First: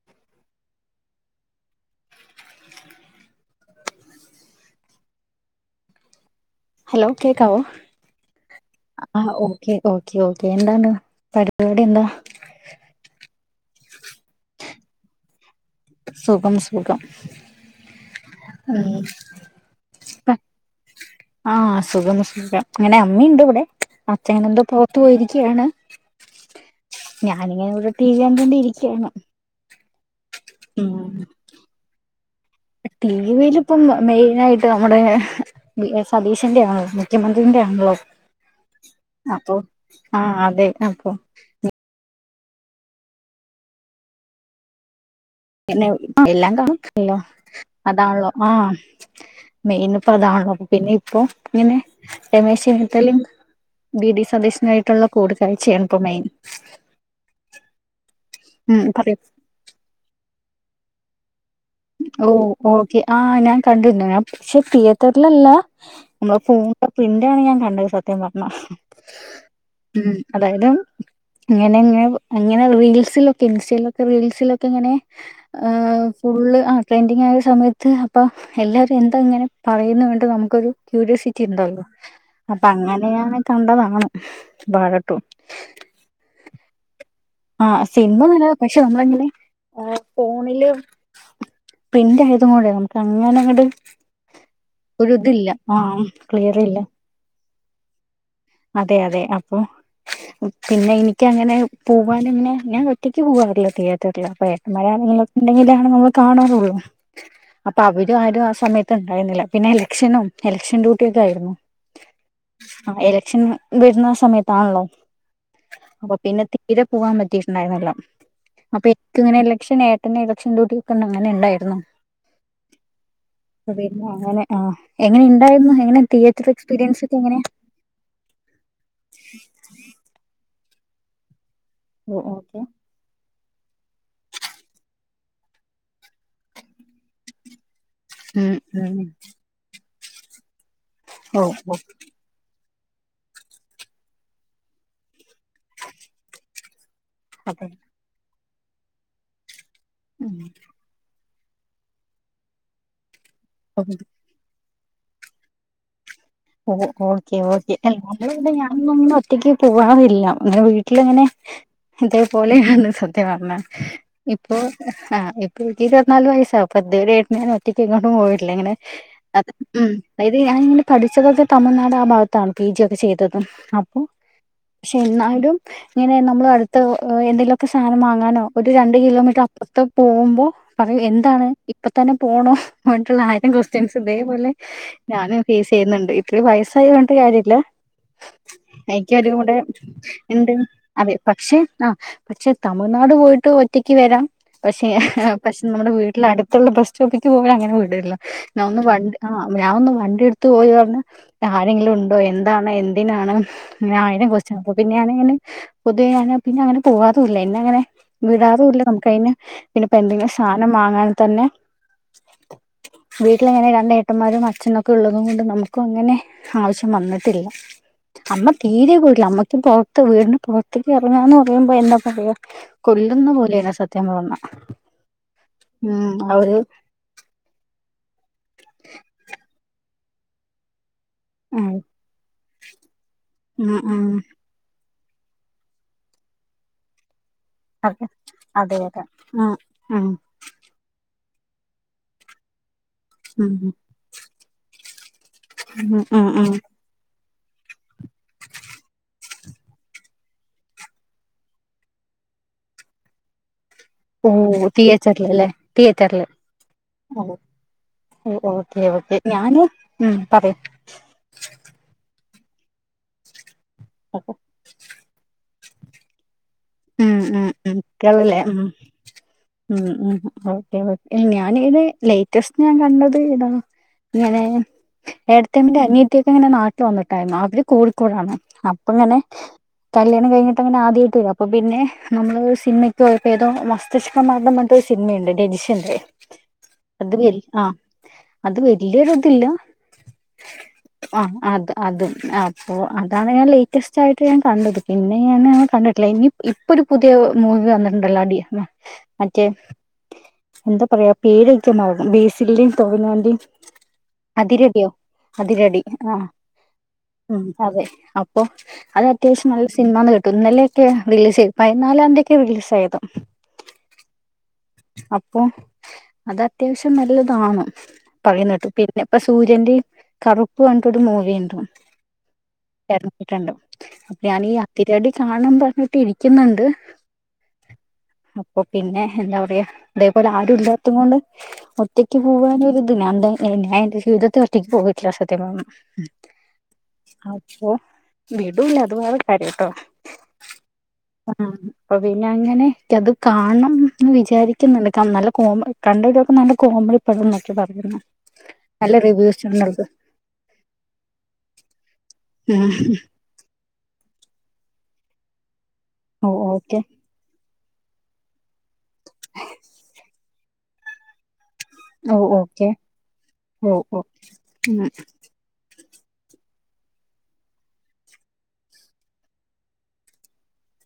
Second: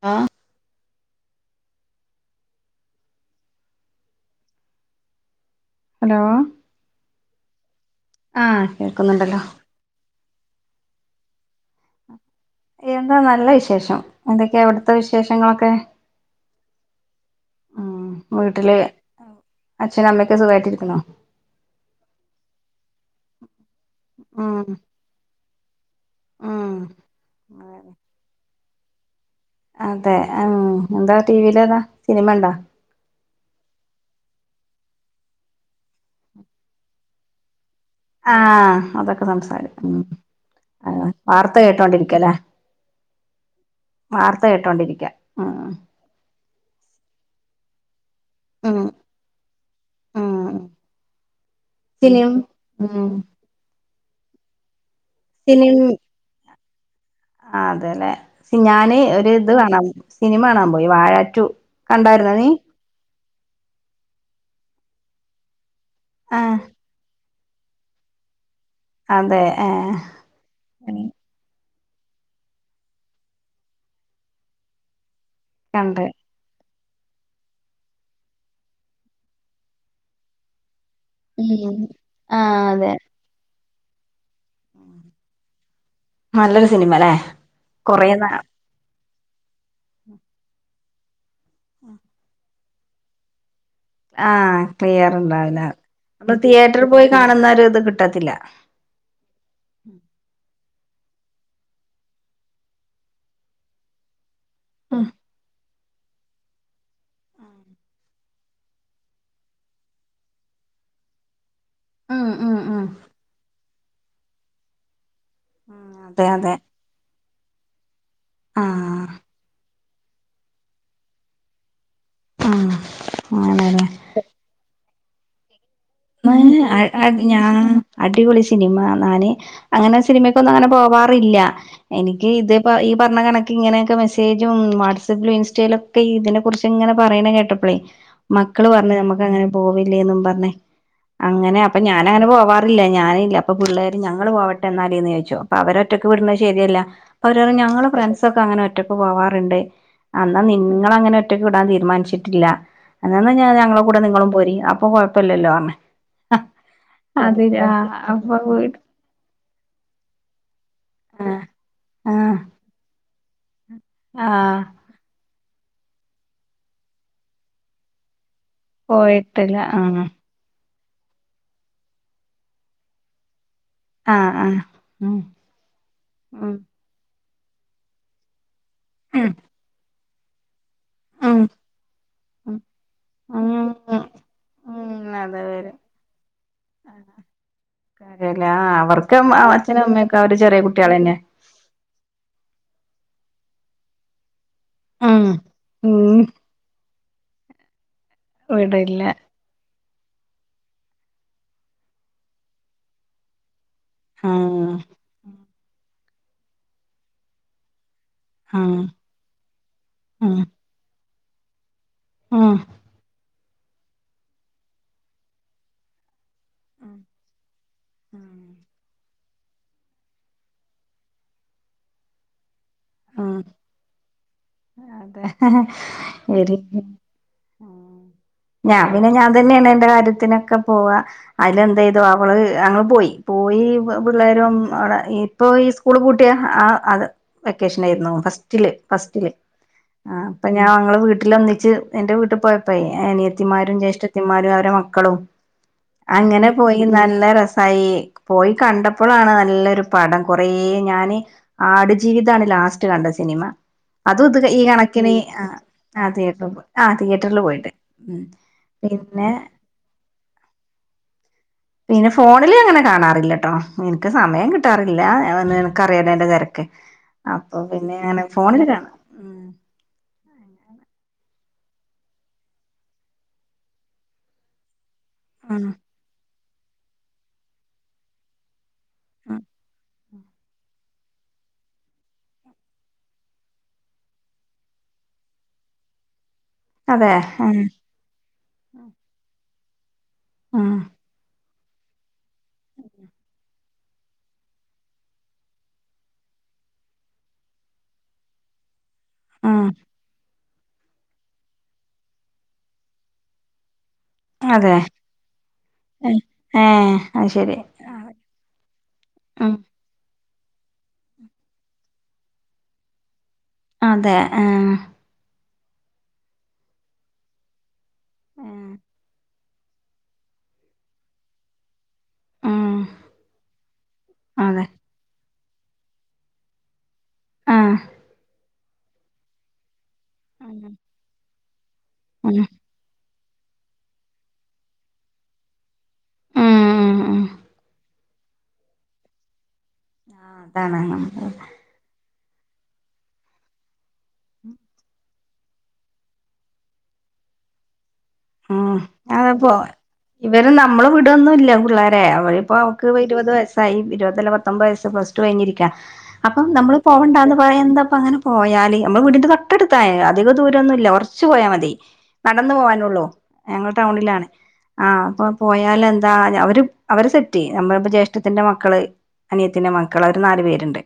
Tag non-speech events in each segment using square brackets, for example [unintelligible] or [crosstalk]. ആ hello hello കേക്കാവോ ആഹ് ആ കേൾക്കുന്നുണ്ടല്ലോ ഓക്കെ ഓക്കെ ഓക്കെ എന്താണ് പരിപാടി എന്താ എന്താ നല്ല ഇഷ് ശേഷം എന്തൊക്കെയാ അവിട്ത്തെ വിശേഷങ്ങളൊക്കെ സുഖം സുഖം ഉം വീട്ടില് ആ ഉം അച്ഛനും അമ്മയൊക്കെ സുഖായിട്ടിരിക്കണോ ആ സുഖം സുഖം അങ്ങനെ അമ്മീണ്ട് ഇവ്ടെ അച്ചായനന്തോ ഉം പൊറത്തു പോയിരിക്കയാണ് ഉം ഞാനിങ്ങനെ ഇവിടെ ടി വി അണ്ടോണ്ടി ഇരി ക്ക്യേങ് ആഹ് ഉം സിനിമ ഉണ്ടോ ടി വിയിലിപ്പം മെയിനായി ക്ക്‌ നമ്മുടെ വി സതീഷിന്റെ ആണോ മുഖ്യമന്ത്രിന്റെ ആണല്ലോ ആഹ് അതൊക്കെ അപ്പൊ സംസാരിക്കും ആ അതെ ആ അപ്പൊ വാർത്ത കേട്ടോൊണ്ടിരിക്കല്ലേ വാർത്ത കേട്ടോണ്ടിരിക്ക ഉം പിന്നെ എല്ലാം [unintelligible] ല്ലോ അതാൺല്ലോ ആഹ ഉം മെയിൻ പ്രധാണ് ഉം പിന്നെ ഇപ്പൊ ഇങ്ങനെ സിനിം രമേശ് ഉം ചെന്നിത്തലിം ബി ഡി സതീശ് നായിട് ട്ടുള്ള കൂടിക്കാഴ്ചയാണ് ഇപ്പൊ മെയിൻ ആ അതെലേ ക് ഉം ഞാന് പറയൂ ഒര് ഇത് വാണാം സിനിമ കാണാൻ പോയി വാഴാറ്റു ഓ ഓക്കെ ആഹ് ഞാൻ കണ്ടിര്ന്നു ഞാ പക്ഷെ തിയേറ്ററിലല്ല നമ്മളെ ആഹ് [unintelligible] [unintelligible] സത്യം പറ അതെ ഏഹ് ഉം അതായത് ഉം ങ്ങനെങ്ങനെ അങ്ങനെ റീൽസിലൊക്കെ ഇൻസ്റ്റയിലൊക്കെ റീൽസിലൊക്കെ ഇങ്ങനെ കണ്ട് ആഹ് ഫുള്ള് ആ ട്രെൻഡിങ് ആയ സമയത്ത് അപ്പം എല്ലാവരും എന്താ ഇങ്ങനെ പറയുന്നു വേണ്ട് നമുക്കൊരു ക്യൂരിയോസിറ്റി ഉം ഉണ്ടല്ലോ അപ്പൊ ആഹ് അതെ അങ്ങനെയ കണ്ടതാണ് വാഴ ടു നല്ലൊരു സിനിമല്ലേ ആഹ് സിനിമ നല്ലതാ പക്ഷെ ന നമ്മങ്ങനെ ആ ഫോണില് പ്രിന്റ് ആയതും കൂടെ ന അങ്ങനെ അങ്ങട് ആഹ് ക്ലിയർ ഒരു ഇതില്ല ഉണ്ടാവില്ല ആ നമ്മള് ക്ലിയർ ഇല്ല തിയേറ്ററി പോയി കാണുന്ന ഒരു ഇ ഇത് കിട്ടത്തില്ല അതെ അതെ അപ്പൊ പിന്നെ എനിക്കങ്ങനെ പോവാനിങ്ങനെ ഞാൻ ഒറ്റക്ക് പോവാറില്ല തിയേറ്ററില് അപ്പ ഉം [unintelligible] ഉണ്ടെങ്കില് നമ്മള് കാണാറുള്ളൂ അപ്പൊ അവര ആരും ആ സമയത്ത് ഉണ്ടായിരുന്നില്ല പിന്നെ എലക്ഷനും എലക്ഷൻ ഡ്യൂട്ടിയൊക്കെ ആയിരുന്നു. ഉം ഉം ഉം ആ എല വേരുന്ന സമയത്താണല്ലോ അപ്പൊ അതെ പിന്നെ അതെ തീരെ പോവാൻ മ [unintelligible] അപ്പൊ ആഹ് എനിക്ക് ഇങ്ങനെ എലക്ഷൻ എ പിന്നെ എലക്ഷൻ ഡ്യൂട്ടി [unintelligible] അങ്ങനെ ഉണ്ടായിരുന്നോ ആഹ് അങ്ങനല്ലെ അങ്ങനെ ആ എങ്ങനെ ഉണ്ടായിരുന്നു ഹൈ [unintelligible] ഞാൻ അടി അടിപൊളി ശിനിമ നാന് അങ്ങനെ സിനിമക്കൊന്നും അങ്ങനെ പോ വാറില്ല ഓ എനിക്ക് ഇത് ഓക്കെ ഈ പറഞ്ഞ കണ ഇങ്ങനെയൊക്കെ മെസേജും വാട്സപ്പിലും ഇൻസ്റ്റയിലൊക്കെ ഇതിനെ കുറിച്ച് ഇങ്ങനെ പറയണേ കേട്ടപ്പഴേ ഉം മക്കള് പറഞ്ഞ് ഉം നമ്മുക്ക് അങ്ങനെ പോവ അല്ലേന്നും പറഞ്ഞേ ഓ അങ്ങനെ ഓ അപ്പോ ഞാന അങ്ങനെ പോവാ [unintelligible] ഞാനില്ല അപ്പോ പിള്ളേര് ഞങ്ങള് പോട്ടെ എന്നാലീന്ന് ചോദിച്ച് അപ്പോ അവരൊറ്റൊക്ക്‌ വിട്ണത് ശെരി അല്ല അപ്പോ പറയും അതെ ഞങ്ങള് ഫ്രൻസ് [unintelligible] ഒക്കെ അങ്ങനെ ഒറ്റക്ക് പോവാറുണ്ടെ അന്നാ നിങ്ങളങ്ങനെ ഒറ്റ [unintelligible] വിടാൻ തീരുമാനിച്ചിട്ടില്ല [unintelligible] ഞങ്ങളുടെ ഉം കൂടെ നിങ്ങളും പോ അപ് അപ്പ കുഴപ്പമല്ലോ [unintelligible] ഓ ഓക്കെ അപ്പൊ [unintelligible] വീട് ഞാൻ ഒറ്റക്ക് പോകറില്ല ന്നെ വീ ട്ടിലിങ്ങനെ ആഹ് ആഹ് ഇതേപോലെയാന്ന് സത്യമ [unintelligible] ഇപ്പൊ ആഹ് ആ ഇപ്പൊഴുത്ത [unintelligible] ഇരുപതിനാല് വയസ്സാവും അപ്പൊ ഇത് രെയും ഏട്ടൻ ങ്ങനെ ഒറ്റയ്ക്ക് എങ്ങോട്ടും പോയി [unintelligible] അത് പോയിട്ടില്ല മ് ആഹ് അതായത് ഞാനിങ്ങ [unintelligible] തമിഴ്നാട് ആ ഭാഗത്താണ് പി ജി ഒക്കെ ചെയ്തതും അപ്പൊ ആഹ് ആഹ് ക്ഷെ ഉം എന്നാലും ഇങ്ങനെ നമ്മള് ഉം അടുത്ത എന്തെലു ഓക്കെ സാനം വാങ്ങാനോ ഒരു രണ്ട് ഉം കിലോമീറ്റർ അപ്പറത്ത് പോവുമ്പോ പറയൂ ഉം എന്താണ് ഇപ്പ തന്നെ പോണോ വൺ റ്റുള്ളാ ആയിരം ഉം ക്വസ്റ്റ്യൻസ് ഇതേപോലെ ഉം ഞാന് അത് ഫേസ് വരും ചെയ്യുന്നുണ്ട് ഇപ്പോഴ് വയസ്സായത് കൊണ്ട് കാര്യല്ലാ കാര്യല്ലേ ആഹ് അവർക്ക് എനിക്കാരു കുടെ അച്ഛനും അമ്മയൊക്കെ അവര് ഇണ്ട് ചെറിയ അതെ കുട്ടികളന്നെ പക്ഷെ ആ പക്ഷെ തമിഴ്നാട് പോയിട്ട് ട്ടു ഒറ്റക്ക് വരാം പക്ഷെ ആഹ് പക്ഷെ നമ്മുടെ ഉം വീട്ടില് അടുത്തൊള്ള പ്രശ് ഡ്യൂട്ടിക്ക് പോവേ അങ്ങനെ വിടില്ല ഞാ ഇവിടെ ഒന്ന് ഇല്ല വണ്ട് ആ ഞ ഒന്ന് വണ്ടിയെട് ത്ത് പോയി പറഞ് താരെങ്കിലും ഉണ്ടോ എന്താണ് എന്തിനാണ് ആയിരം ക്വസ്ത്യൻ അപ്പ ആഹ് പിന്നെ ആണെങ്കിലും പൊതുവേ അങ്ങനെ പിന്നെ അങ്ങനെ പോവാതു ഇല്ല പിന്നെ അങ്ങനെ ആഹ് വിടാറൂല്ല നമുക്ക് അതിന് പിന്നെ ഇപ്പ എന്തെങ്കിലും ആഹ് സാധനം വാങ്ങാ തന്നെ ആഹ് വി വീട്ടിൽ അങ്ങനെ രണ്ട് ഏട്ടന്മാരും അച്ഛൻ ഒക്കെ ഉള്ളൂ. അതുകൊണ്ട് നമുക്ക് അങ്ങനെ. ആവശ്യം വന്നിട്ടില്ല അമ്മ തീരെ പോയിട്ടില്ല അമ്മ. ഇപ്പൊ പൊറത്ത് വീടിന് പൊറത്തേക്ക് എറങ്ങാന് പറയുമ്പോ എന്താ പറയാ. കൊല്ലുന്ന ആഹ് പോലെയാണ് സത്യയൊന്ന് പറഞ്ഞാൽ അതെ ഉം ശരി അവര്. ഞാൻ പിന്നെ ഞാൻ തന്നെയാണ് എന്റെ കാര്യത്തിനൊക്കെ പോവാ. അതില് ഉം എന്താ ചെയ്തു അവള് അങ്ങ് പോയി പോയി ഉം ഉം പിള്ളേരും അവിടെ. ഇപ്പൊ ഈ സ്കൂള് പൂട്ടിയാ ആഹ് അത് വെക്കേഷൻ അതെ ആയിരുന്നു ഫസ്റ്റില് അതെ അതെ ഫസ്റ്റില് ഉം ഉം അപ്പൊ ഞാൻ ങ്ങള് വിട്ട് ട്ടിലൊന്നിച്ച് എന്റെ വീട്ടി പോയപ്പഴേ ഏ ഉം ത്തിമാരും ജ്യേഷ്ഠത്തിമാരും അവരെ മക്കളും ഉം ഉം അങ്ങനെ ഉം പോയി നല്ല രസ [unintelligible] പോയി കണ്ടപ്പോഴാണ് നല്ലൊരു പടം കൊറേ ഞാന് ആടുജീവിതാണ് ലാസ്റ്റ് കണ്ട സിനിമ. ഓ അതും ഇത് ഈ കണക്കിന് ആ തിയേറ്ററിലല്ലേ ആ തിയേറ്ററില് തിയേറ്ററിൽ പോയി ആ തിയേറ്ററിൽ പോയിട്ട്. ഉം പിന്നെ പിന്നെ [unintelligible] ഫോണില് അങ്ങനെ കാണാറില്ലട്ടോ എന്ക്ക് സമയം കിട്ടാറില്ല. അത് തന്നെയാണ്. ക്കറിയാലോയെന്റെ തെരക്ക്? ഉം ഉം ഉം കേളല്ലേ ഉം ഫോണില് കാണാം ഉം ഉം ഉം ഞാൻ ഇത് ലേറ്റസ്റ്റ് ഞാൻ കണ്ടത് ഇതാ. ഇങ്ങനെ ഉം ഏട്ടത്തിയമ്മേൻ്റെ അനിയത്തിയോ? എങ്ങനെ നാട്ടിൽ വന്നിട്ടായിരുന്നോ? അവര് കോഴിക്കോടാണ്. അപ് അങ്ങനെ ഉം കല്യാണം കഴിഞ്ഞിട്ടങ്ങനെ ആദ്യായിട്ട് വരുവാ. അപ്പോ പിന്നെ നമ്മള് സിനിമയ്ക്ക് പോയപ്പോ ഏതോ മസ്തിഷ്കമരണം എന്ന് പറഞ്ഞിട്ട് ഒരു സിനിമയുണ്ട് രജിഷന്റെ അതെ അത് വ ഉം അത് വല്യരൊതില്ല. ഉം ആഹ് അതെ അതും അപ്പോ അതാണ് ഞാൻ ലേറ്റസ്റ്റ് ആയിട്ട് ഞാൻ കണ്ടത്. പിന്നെ ഞാന് ആഹ് കണ്ടിട്ടില്ല. ഇനി ഇപ്പൊ ഒരു പുതിയ മൂവി വന്നിട്ടുണ്ടല്ലോ അടി മറ്റേ ഉം എന്താ പറയാ പേരൊക്കെ മറന്നു. ബേസിലിന്റയും ടോവിനോന്റെയും അതെ അതിരടിയോ അതിരടി ആ ഏ അത് ഉം ശരി അതെ അപ്പോ അത് അത്യാവശ്യം ഉം നല്ല സിനിമാന്ന് കേ തുന്നലെക്കെയാ റിലീസ് ചെയ്തു പയിനാലാം തീയതിക്കാ റിലീസ് ആയത്. അതെ ആ അപ്പൊ അത് അത്യാവശ്യം നല്ലതാണ്. പറയുന്ന കേട്ടു. പിന്നെ ഇപ്പ സൂര്യന്റെ കറുപ്പ് പറഞ്ഞട്ടൊരു മൂവിയുണ്ട്. ഉം എറങ്ങിട്ടുണ്ട്. അപ്പൊ ഞാനീ അതെ അതിരടി കാണണംന്ന് പറഞ്ഞ് ട്ടിരിക്കുന്നൊണ്ട്. ആ അപ്പൊ പിന്നെ എന്താ പറയാ അതേപോലെ ഉം ആരൂല്ലാത്തും കൊണ്ട് ഒറ്റക്ക് ഉം പോവാനൊരു ഇതിലാണ്. ഇനി ഞാൻ എന്റെ ജീവിതത്തിൽ ഒറ്റക്ക് പോയിട്ടില്ല സത്യം പറഞ്ഞാൽ ഉം അപ്പൊ വീടൂല്ല അതുവേറെ കാര്യം കേട്ടോ. ആഹ് കാണാം നമ്മള് ആ അപ്പൊ അങ്ങനെ എനിക്ക് അത് കാണണം. എന്ന് വിചാരിക്കുന്നുണ്ട് കമ്മല്. കോമ കണ്ടവരൊക്കെ നല്ല കോമഡി പടം നോക്കിയിട്ട് വരുന്നേ. ആഹ് ഞാൻ അപ്പോ ഇവര് നമ്മള് വീടോന്നുമില്ല പുള്ളാരേ അവരെ ഇപ്പോ അവൾക്ക് ഇരുപത് വയസായി ഇരുപതല്ല പത്തൊമ്പത് വയസ് പ്ലസ് [unintelligible] ക്കാ അപ്പം നമ്മള് ഓക്കെ പോവണ്ടാന്ന്. പോയ എന്താപ്പ അങ്ങനെ പോയാല് നമ്മളെ വീടിന്റെ തൊട്ടടുത്തായി അധികം ദൂരൊന്നുല്ല കൊറച്ച് പോയാ മതി ഓ നടന്ന് ഓക്കെ പോകാനുള്ളൂ ഞങ്ങള് ഓ ഓ ടൗണിലാണ് ഉം ആ അപ്പൊ പോയാല് എന്താ അവര് അവര് സെറ്റ് ചെയ്യും നമ്മളിപ്പോ ജ്യേഷ്ഠത്തിന്റെ മക്കള് അനിയത്തിന്റെ മക്കള് അവര് നാല് പേരുണ്ട്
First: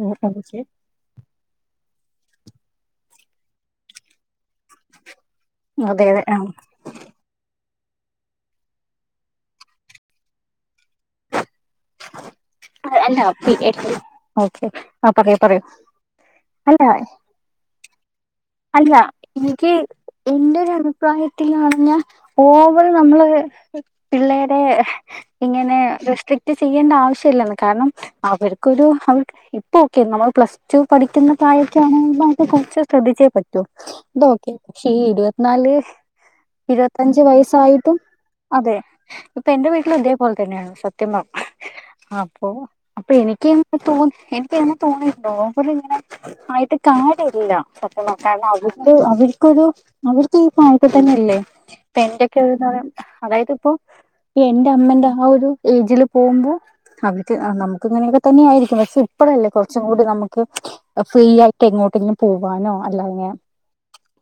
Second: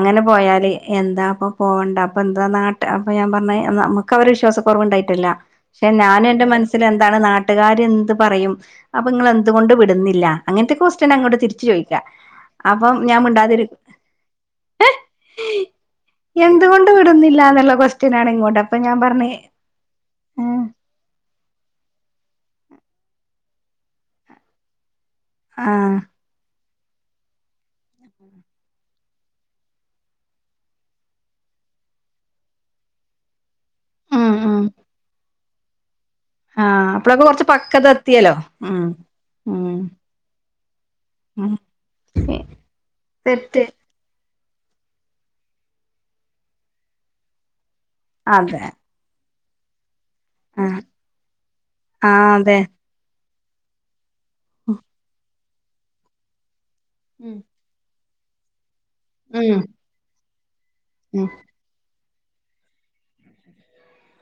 ഉം ഓക്കെ പോയാല് എന്താ അപ്പം പോകണ്ട അപ്പം എന്താ നാട്ട് അപ്പോ ഞാൻ പറഞ്ഞ് നമ്മുക്ക് അവരെ വിശ്വാസക്കുറവ് ഉണ്ടായിട്ടല്ല ക്ഷെ അതെ അതെ ഞാന് ആ ന്റെ മനസ്സിൽ എന്താണ് നാട്ടുകാര് എന്ത് പറയും അപ്പ ഇങ്ങള് എന്ത് കൊണ്ട് വിടുന്നില്ല അങ്ങനത്തെ കൊസ്റ്റ്യൻ അങ്ങോട്ട് തിരി രിച്ച് ച്ചോയിക്കാ അപ്പം അല്ല ഞാൻ പി- മിണ്ടാതിരി എ- ഓക്കെ ആ പറയൂ പറയൂ അല്ല എന്തുകൊണ്ട് വിടുന്നില്ലാന്നുള്ള ക്വസ് അല്ല നിക്ക് എന്റെ ഒരു അഭിപ്രായ ത്തില് പറഞ്ഞാ ഓവറ് നമ്മള് പിള്ളേരെ ഇങ്ങനെ ആഹ് റിസ്ട്രിക്റ്റ് ചെയ്യേണ്ട ആവശ്യല്ലാന്ന് കാരണം അവർക്കൊരു അവർ ഇപ്പൊ ഒക്കെ നമ്മൾ പ്ലസ്ടു പഠിക്കുന്ന പ്രായക്കൊയാണെങ്കില് നമുക്ക് കൊറച്ച് ശ്രദ്ധിച്ചേ പറ്റോ ഇത് ഉം ഓക്കെ ഉം പക്ഷെ ഈ ഇരുപത്ത് ന്നാല് ആഹ് ഇരുവത്തഞ്ച് അപ്പളൊക്കെ കൊറച്ച് പക്വത വയസ്സായിട്ടും എത്തിയല്ലോ അതെ ഉം ഇപ്പ എന്റെ ഉം വീട്ടിലും ഇതേപോലെ തന്നെയാണ് ത്യം പർഞാ. ഉം അപ്പൊ അപ്പ എനിക്കും തെറ്റ് തോന്നി എ ക്ക് [unintelligible] തോന്നിയിട്ട്ണ്ടോ പക്ഷെ ഇങ്ങനെ ആയിട്ട് കാര്യവില്ല സ ത്യവാ. കാരണം അതെ അവര്ക്ക് അവര് ക്കൊരു അവർക്ക് ഈ ആഹ് പായൊക്കെ തന്നെയല്ലേ ആഹ് ടെന്റൊക്കെ [unintelligible] അതെ യുള്ള അതായത് ഇപ്പൊ എന്റെ അമ്മേന്റെ ആ ഒരു ഏജില് പോവ്മ്പോ അവർക്ക് ഉം നമ്മുക്ക് ഇങ്ങനെയൊക്കെ തന്നെയായിരിക്കും ക്ഷെ ഇപ്പഴല്ലേ ഉം കുറച്ചും കൂടി നമുക്ക് ഫ്രീ ആയിട്ട് എങ്ങോട്ടങ്കിലും പോവാനോ അല്ലങ്ങ്യാ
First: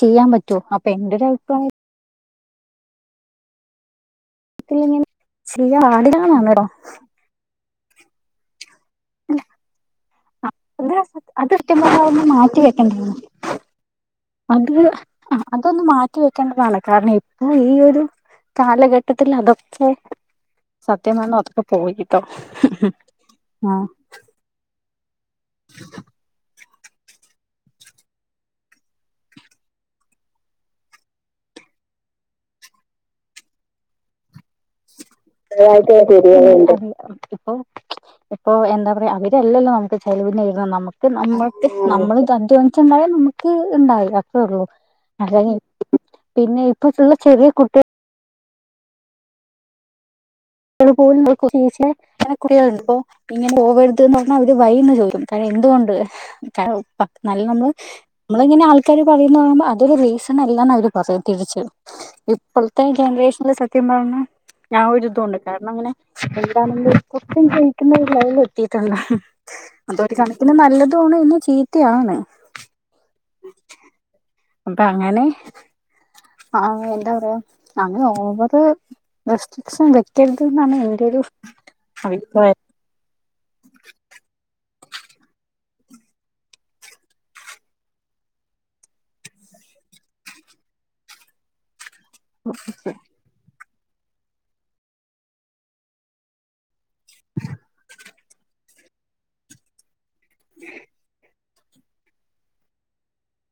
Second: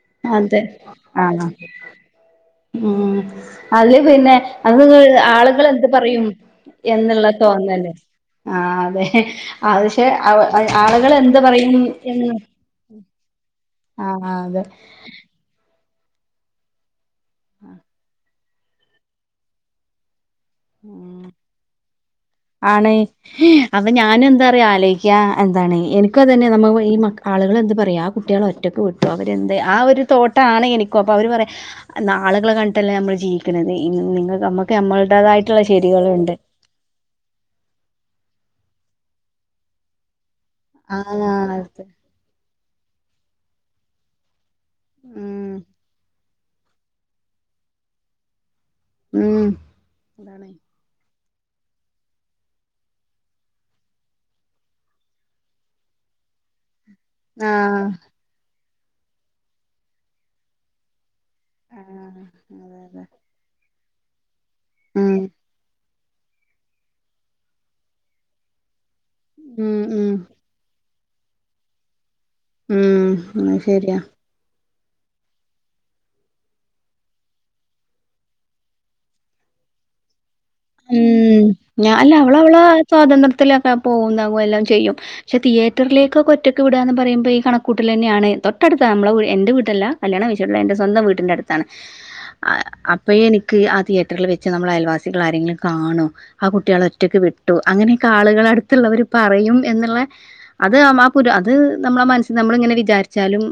ചെയ്യാം പറ്റോ അതെ അപ്പൊ എന്റെ ഒരു ആഹ് അഭിപ്രായത്തി ഉം [unintelligible] അല്ലെ പിന്നെ അത് [unintelligible] നിങ്ങൾ ഇങ്ങനെ ആളുകൾ ചെയ്യാൻ എന്ത് പറയും പാടില്ലാന്നാണ് കേട്ടോ എന്നുള്ള തോന്നല് ആ.... [unintelligible] തെ അ [unintelligible] പക്ഷെ അവ അത് ആളുകൾ എന്ത് അത് പറയും സത്യം പറഞ്ഞാ ഒന്ന് എന്ന് മാറ്റി വെക്കേണ്ടതാണ് ആ ആ [unintelligible] അതെ ന്ന് മാറ്റിവെക്കേണ്ടതാണ് കാരണം എ ഈ ഒരു കാലഘട്ടത്തിൽ അതൊക്കെ സത്യ [unintelligible] അതൊക്കെ പോയിട്ടോ ആണ് ആഹ് അന്ന് ഞാനും എന്താ [unintelligible] പറയാലേ ആ ക്യാ എന്താണ് എനിക്കും അതുതന്നെയാ നമ്മ ഈ മക്ക ആളുകളെന്ത് പറയ ആ കുട്ടികൾ ഒറ്റക്ക് വിട്ടു അവരെന്ത് ആ ഒരു തോട്ടാണ് എനിക്കും അപ്പോൾ അവർ പറയാം ആളുകളെ കണ്ടിട്ടല്ലേ നമ്മൾ ജീവിക്കുന്നത് നിങ്ങൾക്ക് നമ്മുക്ക് നമ്മൾ [unintelligible] [unintelligible] ഇപ്പോം എന്താ പറയാ അവര്ല്ലല്ലോ നമുക്ക് ചെലവി [unintelligible] ന്ന അ ആ നമുക്ക് നമ്മക്ക് അതെ നമ്മള് അധ്വാൻച്ചുണ്ടായൽ നമ ക്ക് ഇ ണ്ടായി ള്ളൂ ഉം [unintelligible] പിന്നെ ഇപ്പതുള്ള ചെറിയ കുട്ടിക ഉം [unintelligible] പോവരുത് പറഞ്ഞാൽ അവര് വൈന്ന് ചോദിക്കും കാരണം എന്തുകൊണ്ട് പ നല്ല നമ്മള് ആ നമ്മളങ്ങനെ ആൾക്ക ആക്കാര് പറയുന്ന അതൊ റീസണല്ലന്ന് അവര് പറയുന്നു തിരിച്ചു ആഹ് അതെ ഇപ്പോഴത്തെ അതെ ജനറേഷനൽ [unintelligible] ഉം ഞാനെടുത്തോണ്ട് ന്നങ്ങനെ സൈഡാണെങ്കിൽ ഒത്തിരി സഹിക്കുന്ന [unintelligible] തള്ള ഉം അതൊരു ഉം കണക്കിന് നല്ലതാ തോണ് ഇന്നു ചീത്തയാണ് ഉം അശരിയാ ഒന്ന് താങ്ങാന് ആഹ് എന്താ പറയാ അങ്ങനെ ഓവർ റെസ്റ്റിക്സ് വ്യ എന്ത്ന്നാന്ന് ഇവിടൊരു ഉം. [unintelligible] [unintelligible] പോന്ന പോല എല്ലാം ചെയ്യും ക്ഷേ തിയ്യേറ്ററിലോക്കൊക്കെ ഒറ്റക്ക് വിടാന്ന് പറയുമ്പഴീ കണ്ക്കൂട്ടലന്നെയാണ് തൊട്ടടുത്താ നമ്മള വീ എൻ്റെ വിടല്ല കല്യണം കഴിച്ചോട് എൻ്റെ സ്വന്തം വീട്ടിൻ്റടുത്താണ് അപ്പോ എനി ക്ക് ആ തിേറ്ററിൽ വച്ച് നമ്മള അയൽവാസികൾ ആരെങ്കിലും കാണും ആ കുട്ടികളെ ഒ മറ്റ [unintelligible] വിട്ടു അങ്ങനൊക്കെ ആ [unintelligible] ളൾടു മ [unintelligible] ള്ളവർ പറയും എന്നുള്ള അത് ആമ പുര അത് നമ്മളെ മനസ്ൽ നമ്മളിങ്ങനെ വിചാരിച്ചാലും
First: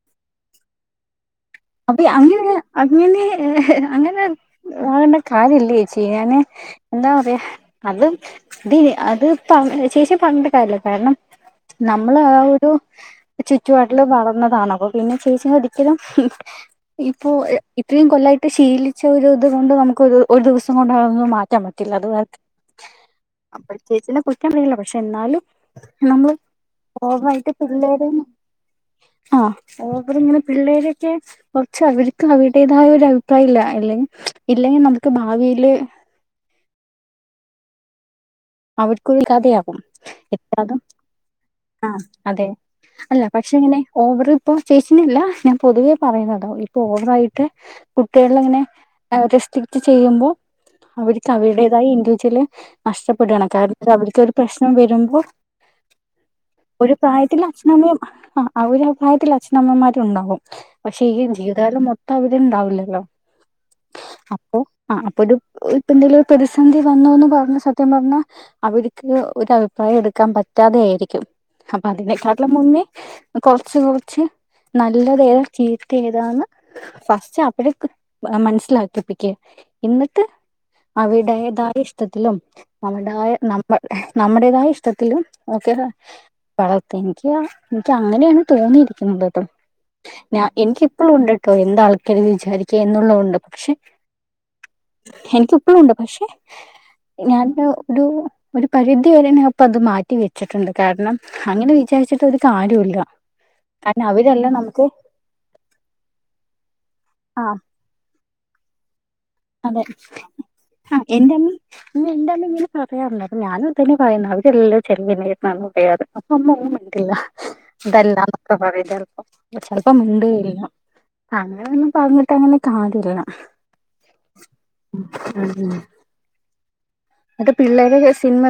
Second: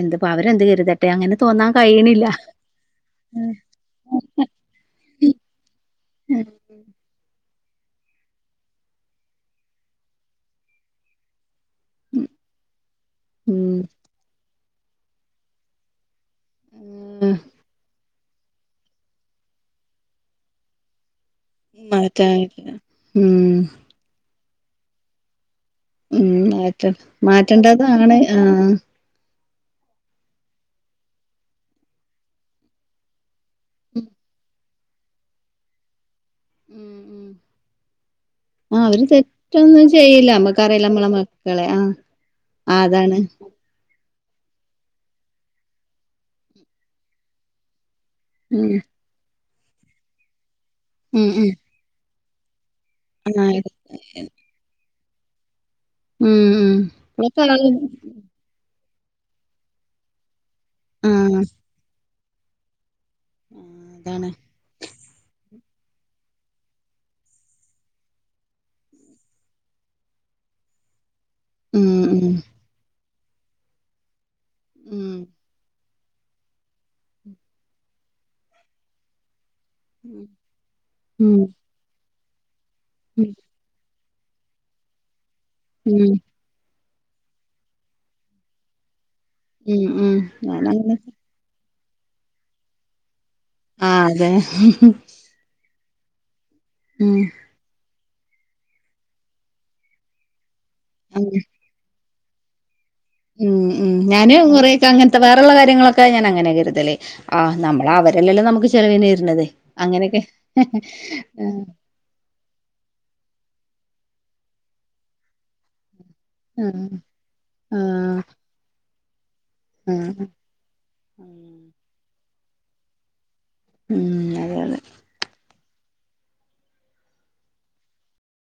എന്ത് അവരെന്ത് കരുതട്ടെ അങ്ങനെ തോന്നാൻ അപ്പ കഴിയണില്ല. അങ്ങനെ അങ്ങനെ അങ്ങനെ ആകണ്ട കാര്യല്ലേ ചെയ ാന് എന്താ പറയാ അത് തി അത് പറഞ് ചേച്ചിയെ പറഞ്ഞിട്ട് കാര്യല്ല കാരണം നമ്മൾ ആ ഒരു ഉം. ചുറ്റുവാട്ടിൽ വളർന്നതാണോ അപ്പ പിന്നെ ചേചിനെ ഒതിക്കലും ഇപ്പൊ ഇ ഇത്രയും കൊല്ലമായിട്ട് ശീലിച്ച ഒരു ഇത് കൊണ്ട് നമുകൊതു ഒരു ദിവസം കൊണ്ടതൊന്ന് മാറ്റ റ്റാൻ പറ്റില്ല അത് വേറെ മറക്കാനായിട്ട്. ഉം. ക ചേച്ചീനെ കു നിക്കറിയില്ല പക്ഷെ എന്നാലും ഉം നമ്മള് മാറ്റ ഓവറായിട്ട് മാറ്റേണ്ടതാണ് ആഹ് ഓവറിങ്ങനെ പിള്ളേരൊക്കെ കുറച്ച് അവര്ക്ക് അവരുടേതായ ഒ പ്രായില്ല അല്ലെങ്ക ഇപ് അല്ലെങ്കിൽ നമുക്ക് ഭാവിയില് ഉം ഉം ആ അവര് അവർക്കൊരു കഥയാകും തെറ്റൊന്നും ചെയ്യില്ല എക്കാതും നമ്മക്ക്റിയാല്ലോ നമ്മളെ മക്കളെ ആ അതാണ് ഓവറിപ്പോ ചേച്ചിനെയല്ല ഞാൻ പൊതുവേ പറയുന്നതാ ഇപ്പൊ ഓവറായിട്ട് കുട്ടികളൾ അങ്ങനെ ഉം [unintelligible] തെറ്റ് ചെയ്യുമ്പോ ഉം അവർക്ക് ഉം അവരുടേതായി എ ച്ചിന് മറ്റ് പ്പെടാണ് ആഹ് കാരണം അവർക്കൊരു പ്രശ്നം വരും [unintelligible] ഉം ഉം ഒരു ഇപ്പളത്തെ പ്രായത്തില് ആള് അച്ഛനമ്മയും ആ അവരും പ്രായത്തിൽ അഛനമ്മമാരുണ്ടകും പക്ഷെ ഈ ആഹ് ജീവിതാലും മൊത് അവരുണ്ടാവില്ലല്ലോ ആഹ് അതാണ് അപ്പൊ ആ അപ്പൊരു ഇപ്പ എന്തെങ്കിലും പ്രസന്ധി വന്നോ എന്ന് പറഞ്ഞ സ സത്യം പറഞ്ഞാൽ അവർക്ക് ഒരു അഭിപ്രായം എടുക്കാൻ പറ്റാതെ ആയിരിക്കും അപ്പ ഉം അതിനന്നെ ഉം കാട്ടിലും മുന്നേ കൊർച്ച് കൊർച്ച്‌ ഉം നല്ലതേതാ ചീ ത്ത ഏതാന്ന് ഫസ്റ്റ് അപ്പോഴേ മനസ്സിലാക്കിപ്പിക്ക് എന്നിട്ട് ഉം അവിടേതായ ഇഷ്ട്ട ത്തിനും നമ്മടായ ഉം നമ്മൾ നമ്മുടേതായ ഇഷ്ടത്തില് ഓക്കെടാ ഉം പറ എനിക്ക് എനിക്ക്ങ്ങനെയാണ് തോന്നിയിരിക്കുന്നത് ഉം ഉം ഞാൻ എനിക്ക് ഞാനങ്ങനെ ഇപ്പോൾ ഒണ്ട്ക്ക എന്താള് ക്കരുത് വിചാരിക്കുക എന്നുള്ളത് ഉണ്ട് ആ അതെ പ്പോഴുണ്ടോ പക്ഷേ ഉം ഒരു ഒരു പരിധി വരെ ഞാൻപ്പത് മാറ്റി വെച്ചിട്ടുണ്ട് കാരണം അങ്ങനെ വിചാരിച്ചിട്ട് ത്തൊരു കാര്യോല്ല ഉം ഉം ഞാന് കുറേക്കെ അങ്ങനത്തെ വേറെള്ള കാര്യങ്ങളൊക്കെ ഞാൻ അങ്ങനെ കരുതല് ആ ആഹ് നമ്മളെ അവരെല്ലല്ലോ നമുക്ക് ചെലവിനേര് അതെ ആ എന്റമ്മ എന്റെ അമ്മ ഇങ്ങനെ പറയാറുണ്ട് അപ്പൊ ഞാനും തന്നെ പറയുന്ന അവെല്ല ചെറിയ [unintelligible] പറയാത് അപ്പമ്മ ഒന്നും ആഹ് മിണ്ടില്ല ആഹ് ഇതല്ല നൊക്കെ പറ [unintelligible] ചെലപ്പോ ഉം ഉണ്ട് [unintelligible] അങ്ങനെ [unintelligible] പറഞ്ഞി ക്കഅങ്ങനെ കാണില്ല ഉം അതെ അതെ ഉം അതെ അത് പിള്ളേര് സിനിമക്ക്